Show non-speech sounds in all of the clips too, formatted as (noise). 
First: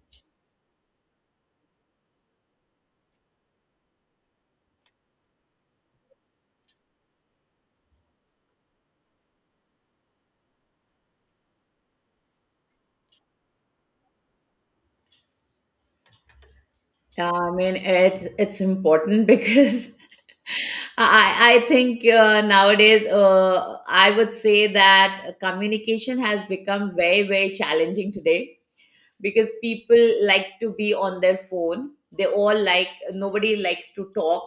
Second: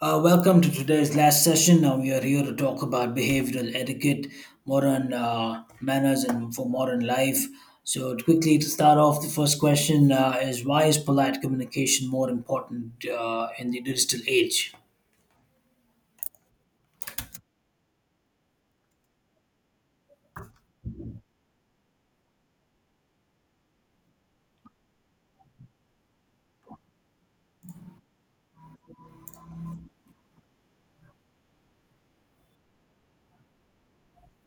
Welcome to today's last session. Now we are here to talk about behavioral etiquette, modern manners, and for modern life. So, quickly to start off, the first question is why is polite communication more important in the digital age? Yeah, I mean it's important because (laughs) I think nowadays I would say that communication has become very very challenging today because people like to be on their phone. They all like nobody likes to talk,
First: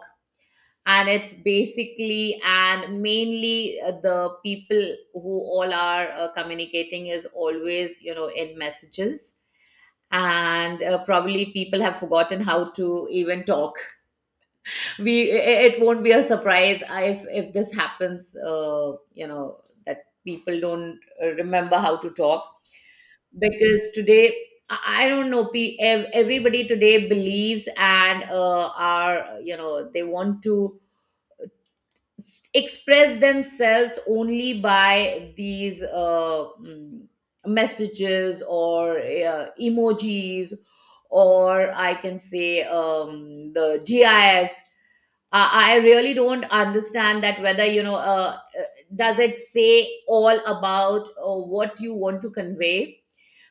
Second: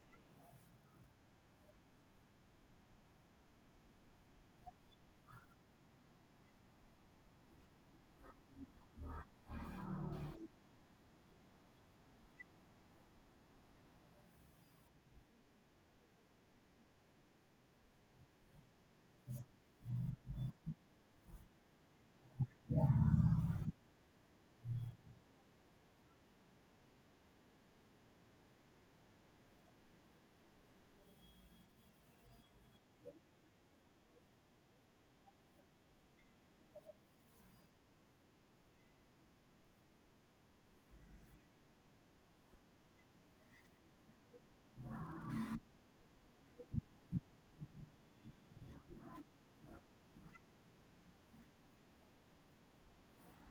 and it's basically and mainly the people who all are communicating is always in messages, and probably people have forgotten how to even talk it won't be a surprise if this happens, you know, that people don't remember how to talk because today, I don't know, everybody today believes and are, you know they want to express themselves only by these messages or emojis or I can say the gifs. I really don't understand that whether does it say all about what you want to convey,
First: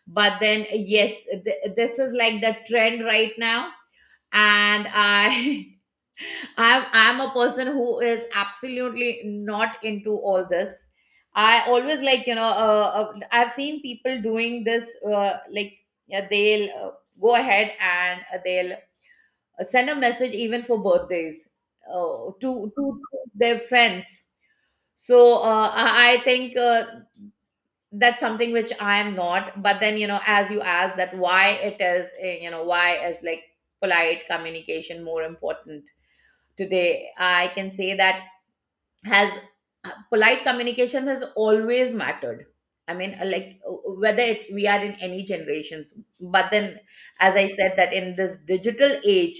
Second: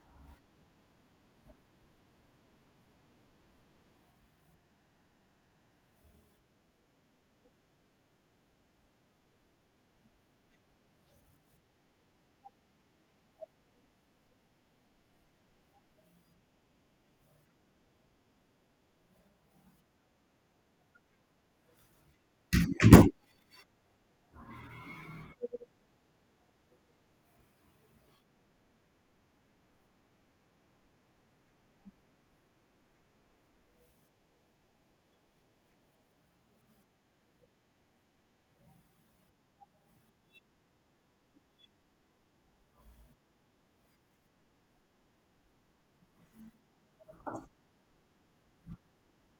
but then yes, this is like the trend right now. And i (laughs) I'm a person who is absolutely not into all this. I always like I've seen people doing this like, yeah, they'll go ahead and they'll send a message even for birthdays, to their friends. So I think that's something which I am not. But then, you know, as you ask that why it is, you know, why is like polite communication more important today, I can say that has polite communication has always mattered. I mean, whether we are in any generations, but then, as I said, that in this digital age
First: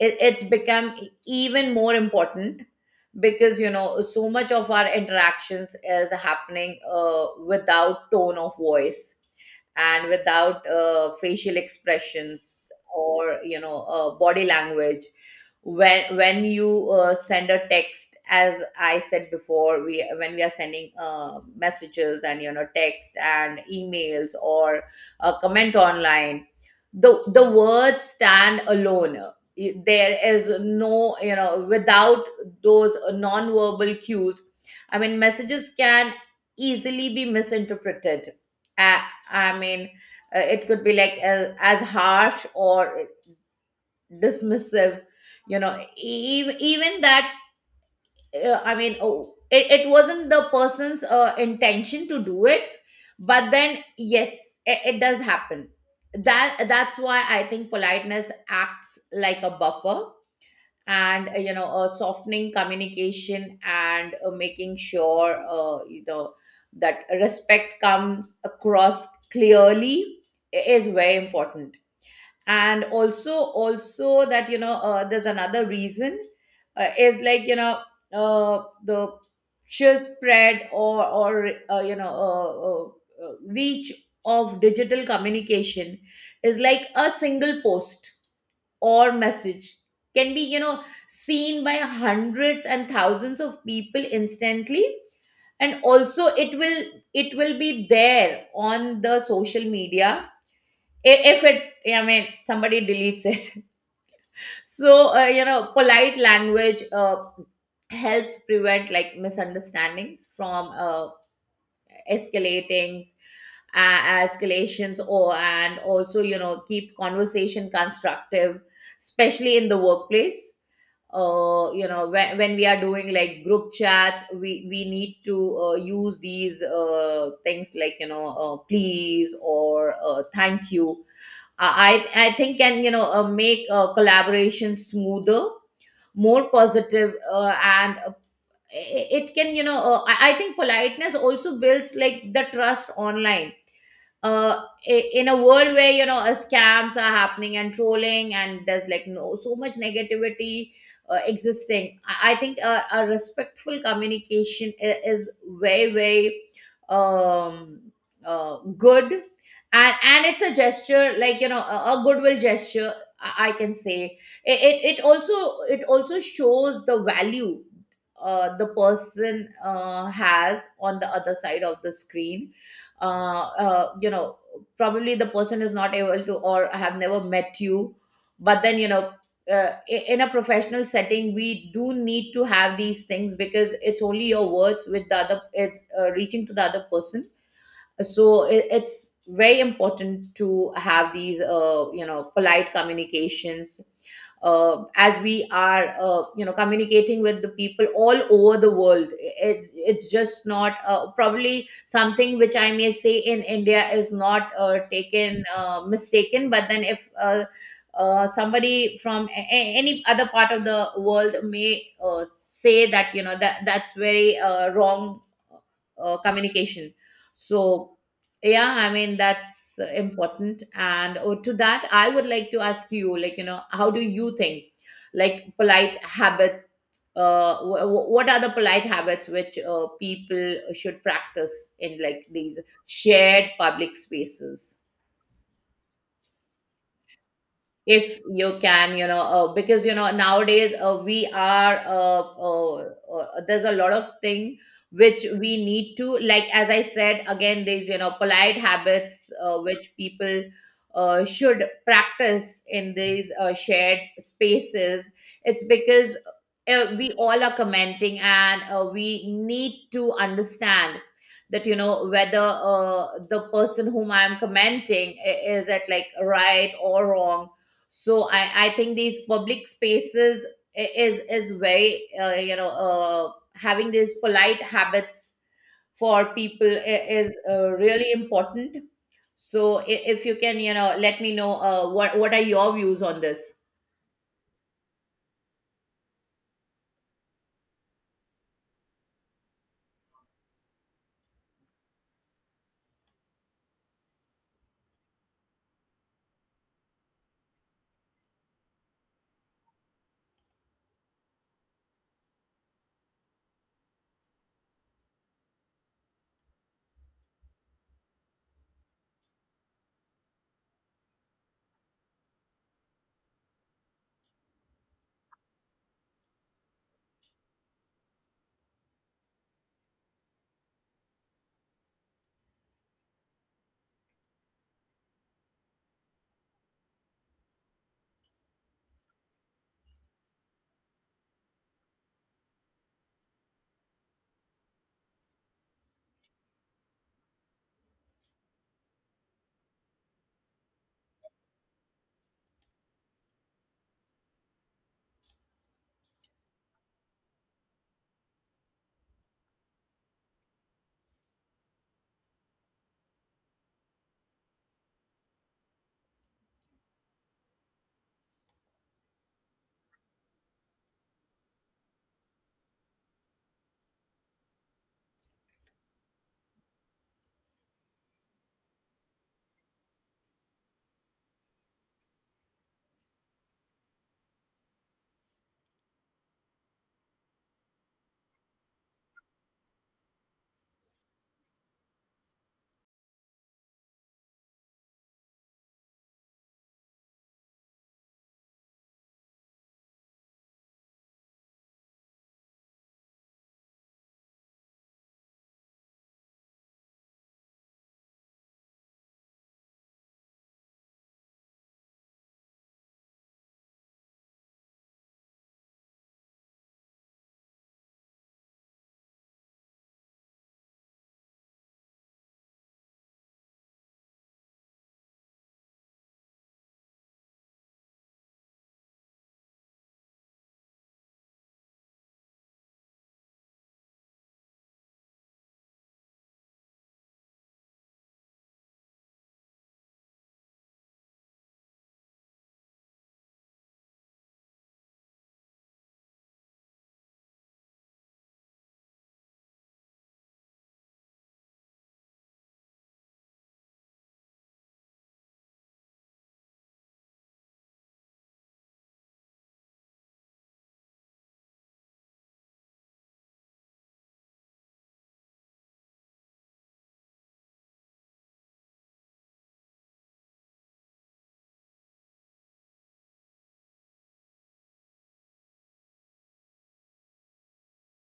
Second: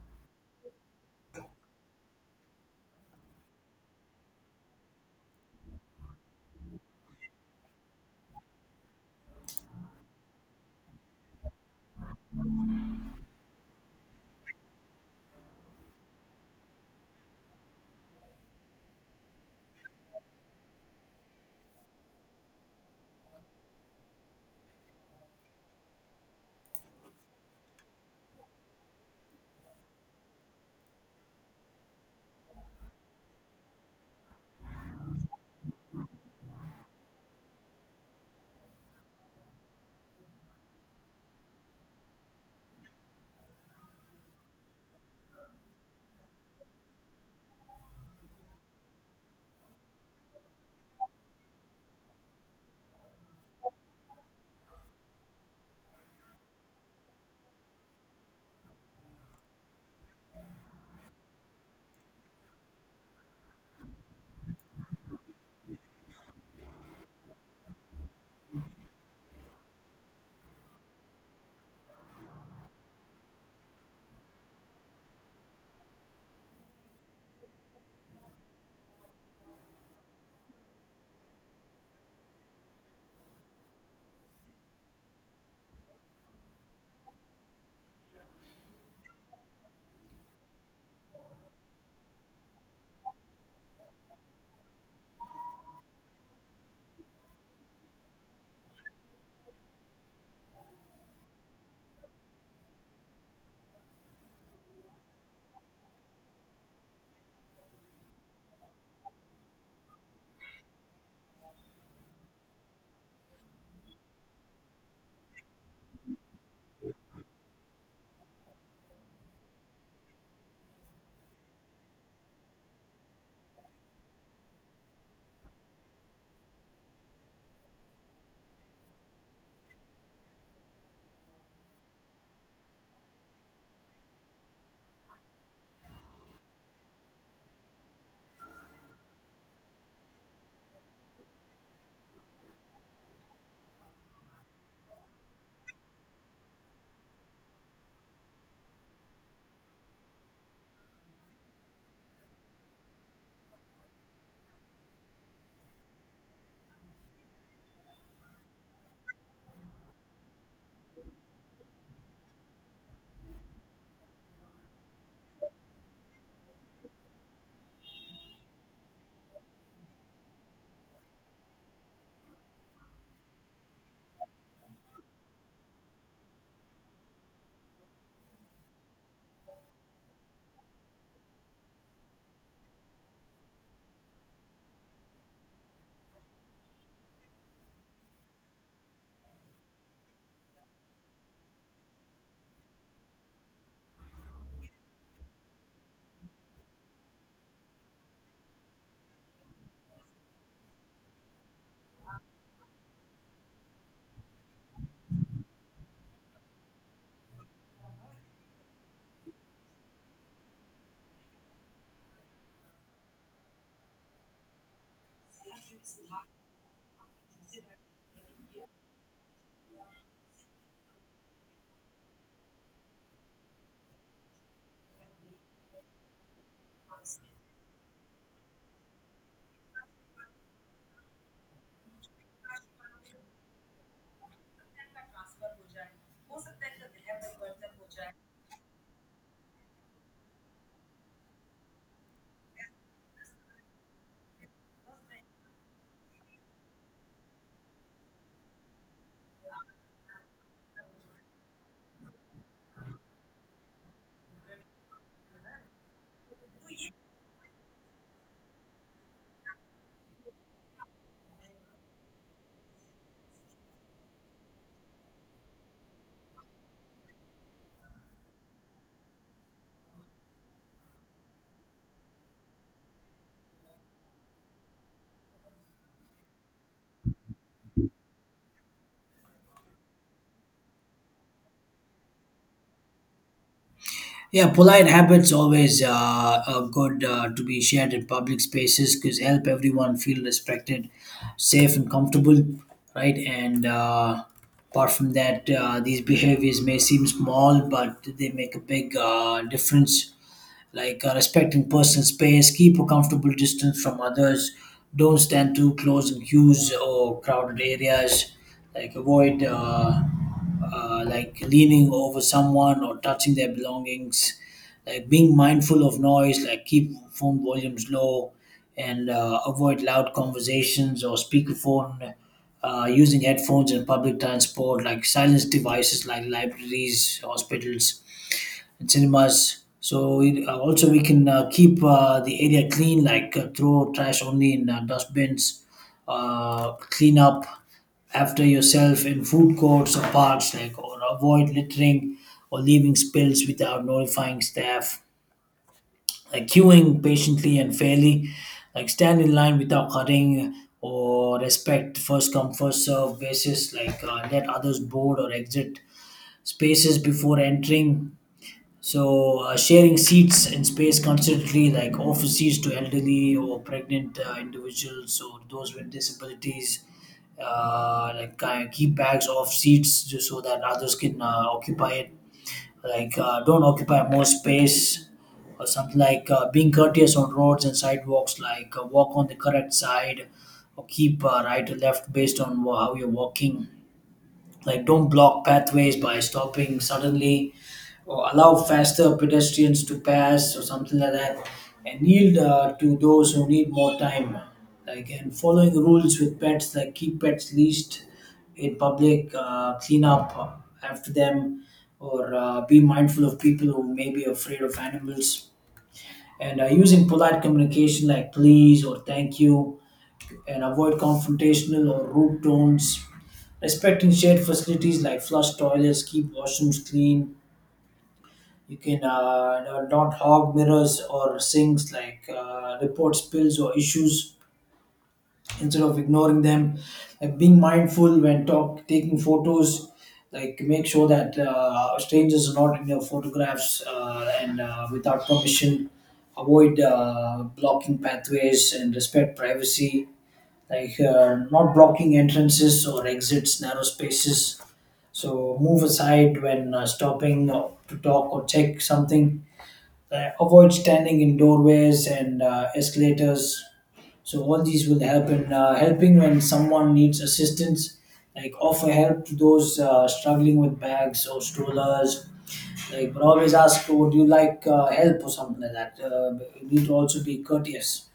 it's become even more important because, you know, so much of our interactions is happening without tone of voice and without facial expressions or, body language. When you send a text, as I said before, we when we are sending messages and, you know, texts and emails or a comment online, the words stand alone. There is no, you know, without those non-verbal cues, I mean messages can easily be misinterpreted. i, I mean, it could be like as harsh or dismissive, you know, even that, I mean, oh, it wasn't the person's intention to do it, but then yes, it does happen. That's why I think politeness acts like a buffer and, softening communication and, making sure, you know, that respect comes across clearly is very important. And also that, you know, there's another reason, is like, you know, the sheer spread or reach of digital communication is, like a single post or message can be, you know, seen by hundreds and thousands of people instantly, and also it will, it will be there on the social media. If it I mean somebody deletes it. (laughs) So, you know, polite language helps prevent like misunderstandings from escalating, uh, escalations, or, and also, you know, keep conversation constructive, especially in the workplace. You know, when we are doing like group chats, we need to use these things like, you know, please or thank you. I think can, you know, make collaboration smoother, more positive, i- it can, you know, I think politeness also builds like the trust online, uh, in a world where, you know, scams are happening and trolling, and there's like no so much negativity existing. I think a respectful communication is very very um, good, and it's a gesture like, you know, a goodwill gesture, I can say. It also shows the value the person has on the other side of the screen. You know, probably the person is not able to or have never met you, but then, you know, in a professional setting, we do need to have these things because it's only your words with the other, it's reaching to the other person. So it's very important to have these, polite communications, as we are, communicating with the people all over the world. It's just not probably something which I may say in india is not taken, mistaken, but then if somebody from any other part of the world may say that, you know, that's very wrong communication. So, yeah, I mean, that's important. And to that, I would like to ask you, like, you know, how do you think, like, polite habits? What are the polite habits which people should practice in, like, these shared public spaces? If you can, you know, because, you know, nowadays we are there's a lot of thing which we need to, like, as I said again, there's, you know, polite habits which people should practice in these shared spaces. It's because, we all are commenting and, we need to understand that, you know, whether the person whom I'm commenting is at like right or wrong. So i think these public spaces is is very, you know, having these polite habits for people is really important. So if you can, you know, let me know what are your views on this. Yeah, polite habits always are good to be shared in public spaces because help everyone feel respected, safe, and comfortable, right? And Apart from that, these behaviors may seem small, but they make a big difference, like respecting personal space, keep a comfortable distance from others, don't stand too close in queues or crowded areas, like avoid like leaning over someone or touching their belongings, like being mindful of noise, like keep phone volumes low, and avoid loud conversations or speakerphone. Using headphones in public transport, like silence devices like libraries, hospitals, and cinemas. So we, also we can keep the area clean, like throw trash only in dustbins, clean up after yourself in food courts or parks, like or avoid littering or leaving spills without notifying staff, like queuing patiently and fairly, like stand in line without cutting or respect first come first serve basis, like let others board or exit spaces before entering. So sharing seats and space considerably, like office seats to elderly or pregnant individuals or those with disabilities, like keep bags off seats just so that others can occupy it. Like don't occupy more space or something, like being courteous on roads and sidewalks, like walk on the correct side or keep right or left based on how you're walking, like don't block pathways by stopping suddenly or allow faster pedestrians to pass or something like that, and yield to those who need more time, like and following rules with pets, like keep pets leashed in public, clean up after them, or be mindful of people who may be afraid of animals, and using polite communication like please or thank you and avoid confrontational or rude tones. Respecting shared facilities like flush toilets, keep washrooms clean. You can not hog mirrors or sinks, like report spills or issues instead of ignoring them. Like being mindful when talk, taking photos, like make sure that strangers are not in your photographs and without permission. Avoid blocking pathways and respect privacy, like not blocking entrances or exits, narrow spaces. So move aside when stopping to talk or check something. Avoid standing in doorways and escalators. So all these will happen in helping when someone needs assistance, like offer help to those struggling with bags or strollers. Like, but always ask, "Would you like help or something like that?" We need to also be courteous,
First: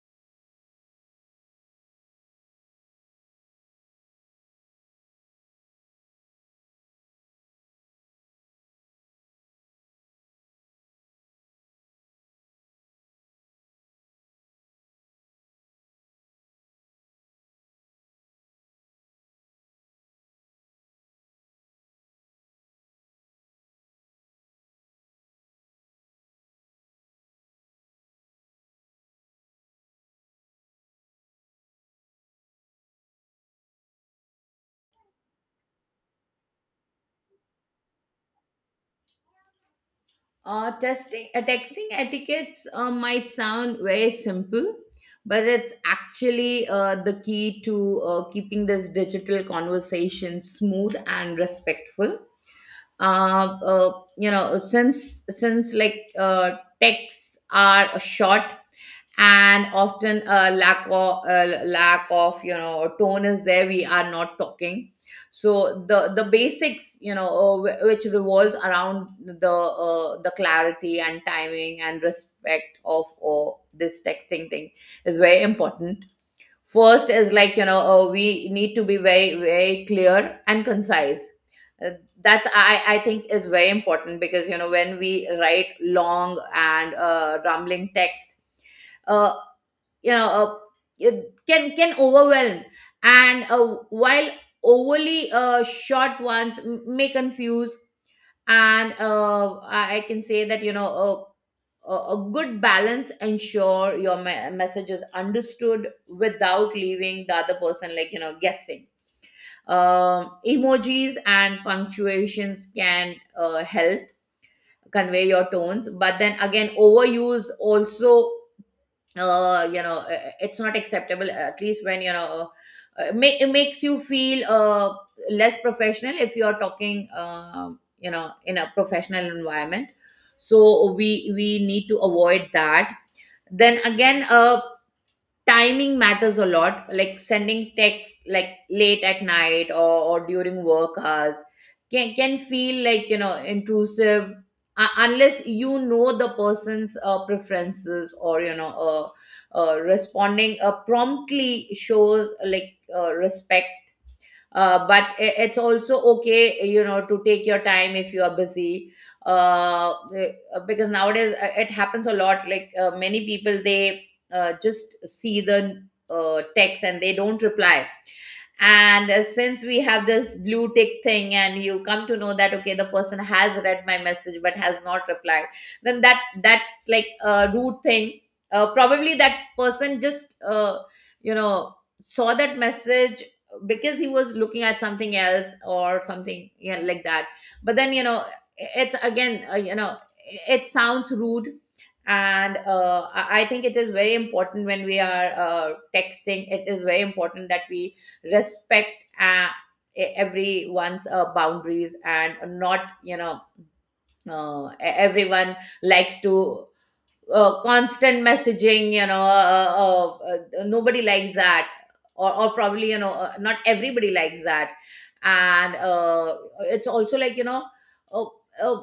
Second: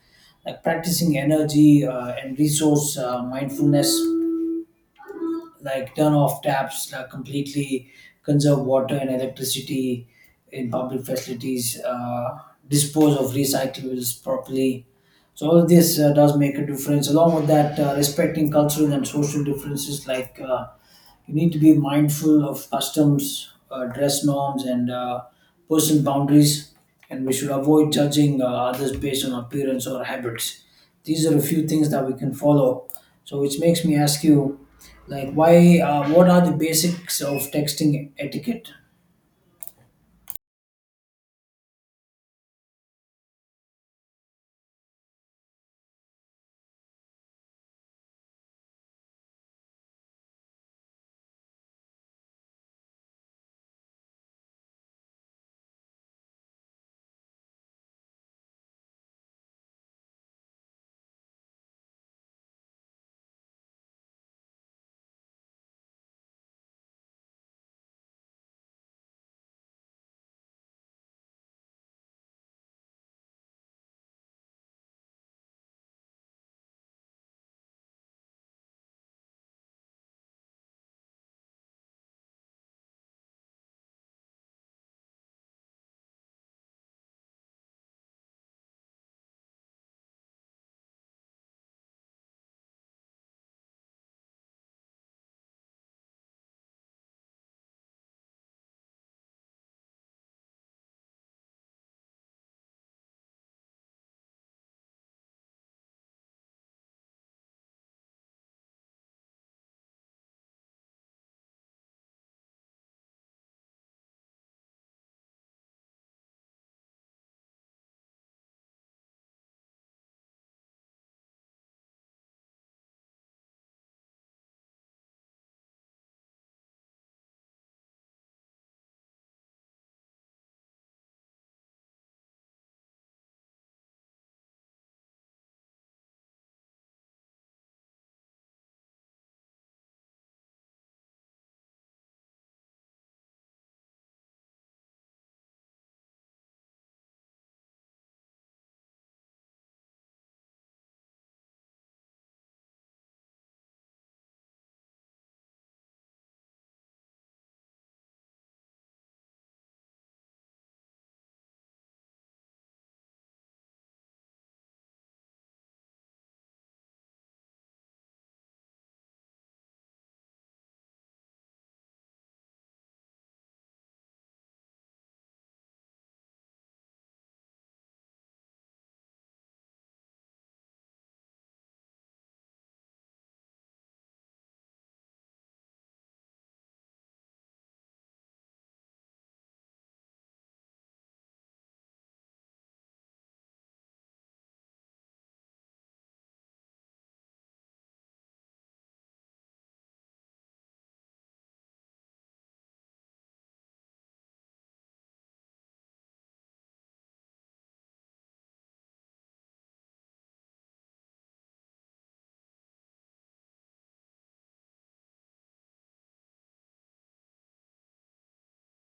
like practicing energy and resource mindfulness, like turn off taps, like completely conserve water and electricity in public facilities, dispose of recyclables properly. So all of this does make a difference. Along with that, respecting cultural and social differences, like you need to be mindful of customs, dress norms, and personal boundaries. And we should avoid judging others based on appearance or habits. These are a few things that we can follow. So, which makes me ask you, like, why? What are the basics of texting etiquette? Testing Texting etiquettes might sound very simple, but it's actually the key to keeping this digital conversation smooth and respectful. You know, since like, texts are short and often a lack of, you know, tone is there, we are not talking. So the basics, you know, which revolves around the clarity and timing and respect of this texting thing is very important. First is like, you know, we need to be very, very clear and concise. Uh, That's, I think, is very important because, you know, when we write long and rambling texts, uh, you know, uh, it can overwhelm, and while overly short ones may confuse. And I can say that, you know, a good balance ensure your message is understood without leaving the other person like, you know, guessing. Emojis and punctuations can help convey your tones, but then again, overuse also, you know, it's not acceptable, at least when, you know, it makes you feel less professional if you are talking, you know, in a professional environment. So we need to avoid that. Then again, timing matters a lot, like sending texts like late at night or during work hours can feel, like, you know, intrusive unless you know the person's preferences, or you know. Responding promptly shows like respect, but it's also okay, you know, to take your time if you are busy, uh, eh, because nowadays it happens a lot, like, many people they just see the text and they don't reply. And since we have this blue tick thing, and you come to know that okay, the person has read my message but has not replied, then that's like a rude thing. Probably that person just, you know saw that message because he was looking at something else or something, yeah, like that. But then, you know, it's again, it sounds rude. And I think it is very important when we are texting, it is very important that we respect, uh, everyone's boundaries. And not, you know, e- everyone likes to, constant messaging, nobody likes that, or probably, you know, not everybody likes that. And, it's also like, you know, uh, uh,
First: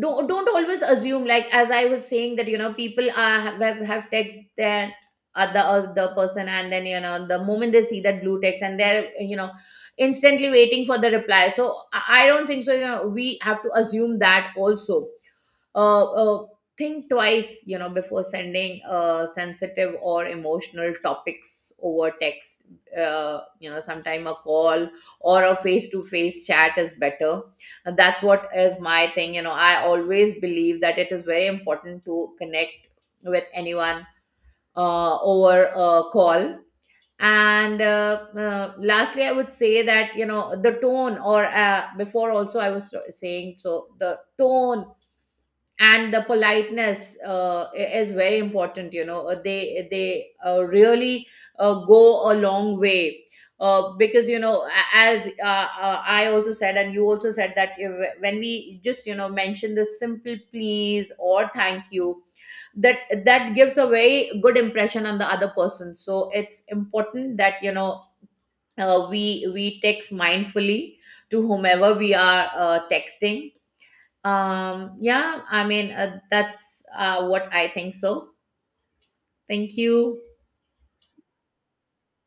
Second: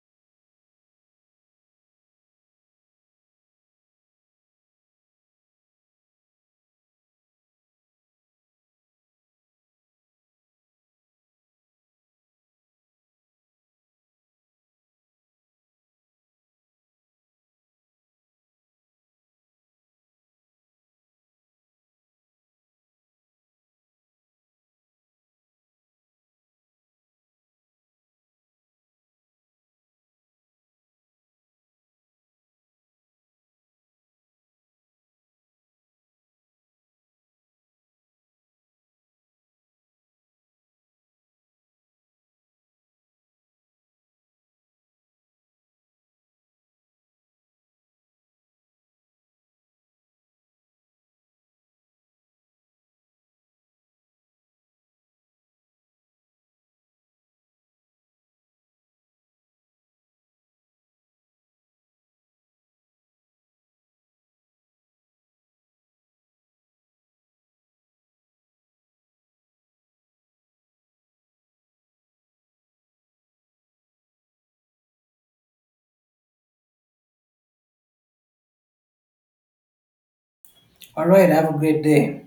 don't always assume, like as I was saying that, you know, people are have text their other person, and then, you know, the moment they see that blue text, and they're, you know, instantly waiting for the reply. So I don't think so, you know, we have to assume that also. uh, uh, think twice, you know, before sending sensitive or emotional topics over text. You know, sometime a call or a face-to-face chat is better. And that's what is my thing, you know, I always believe that it is very important to connect with anyone over a call. And lastly, I would say that, you know, the tone, or before also I was saying, so the tone and the politeness is very important, you know. They really go a long way because, you know, a- as I also said, and you also said, that when we just, you know, mention the simple please or thank you, that that gives a very good impression on the other person. So it's important that, you know, we text mindfully to whomever we are texting. Um, yeah, I mean, that's what I think so. Thank you. All right. Have a great day.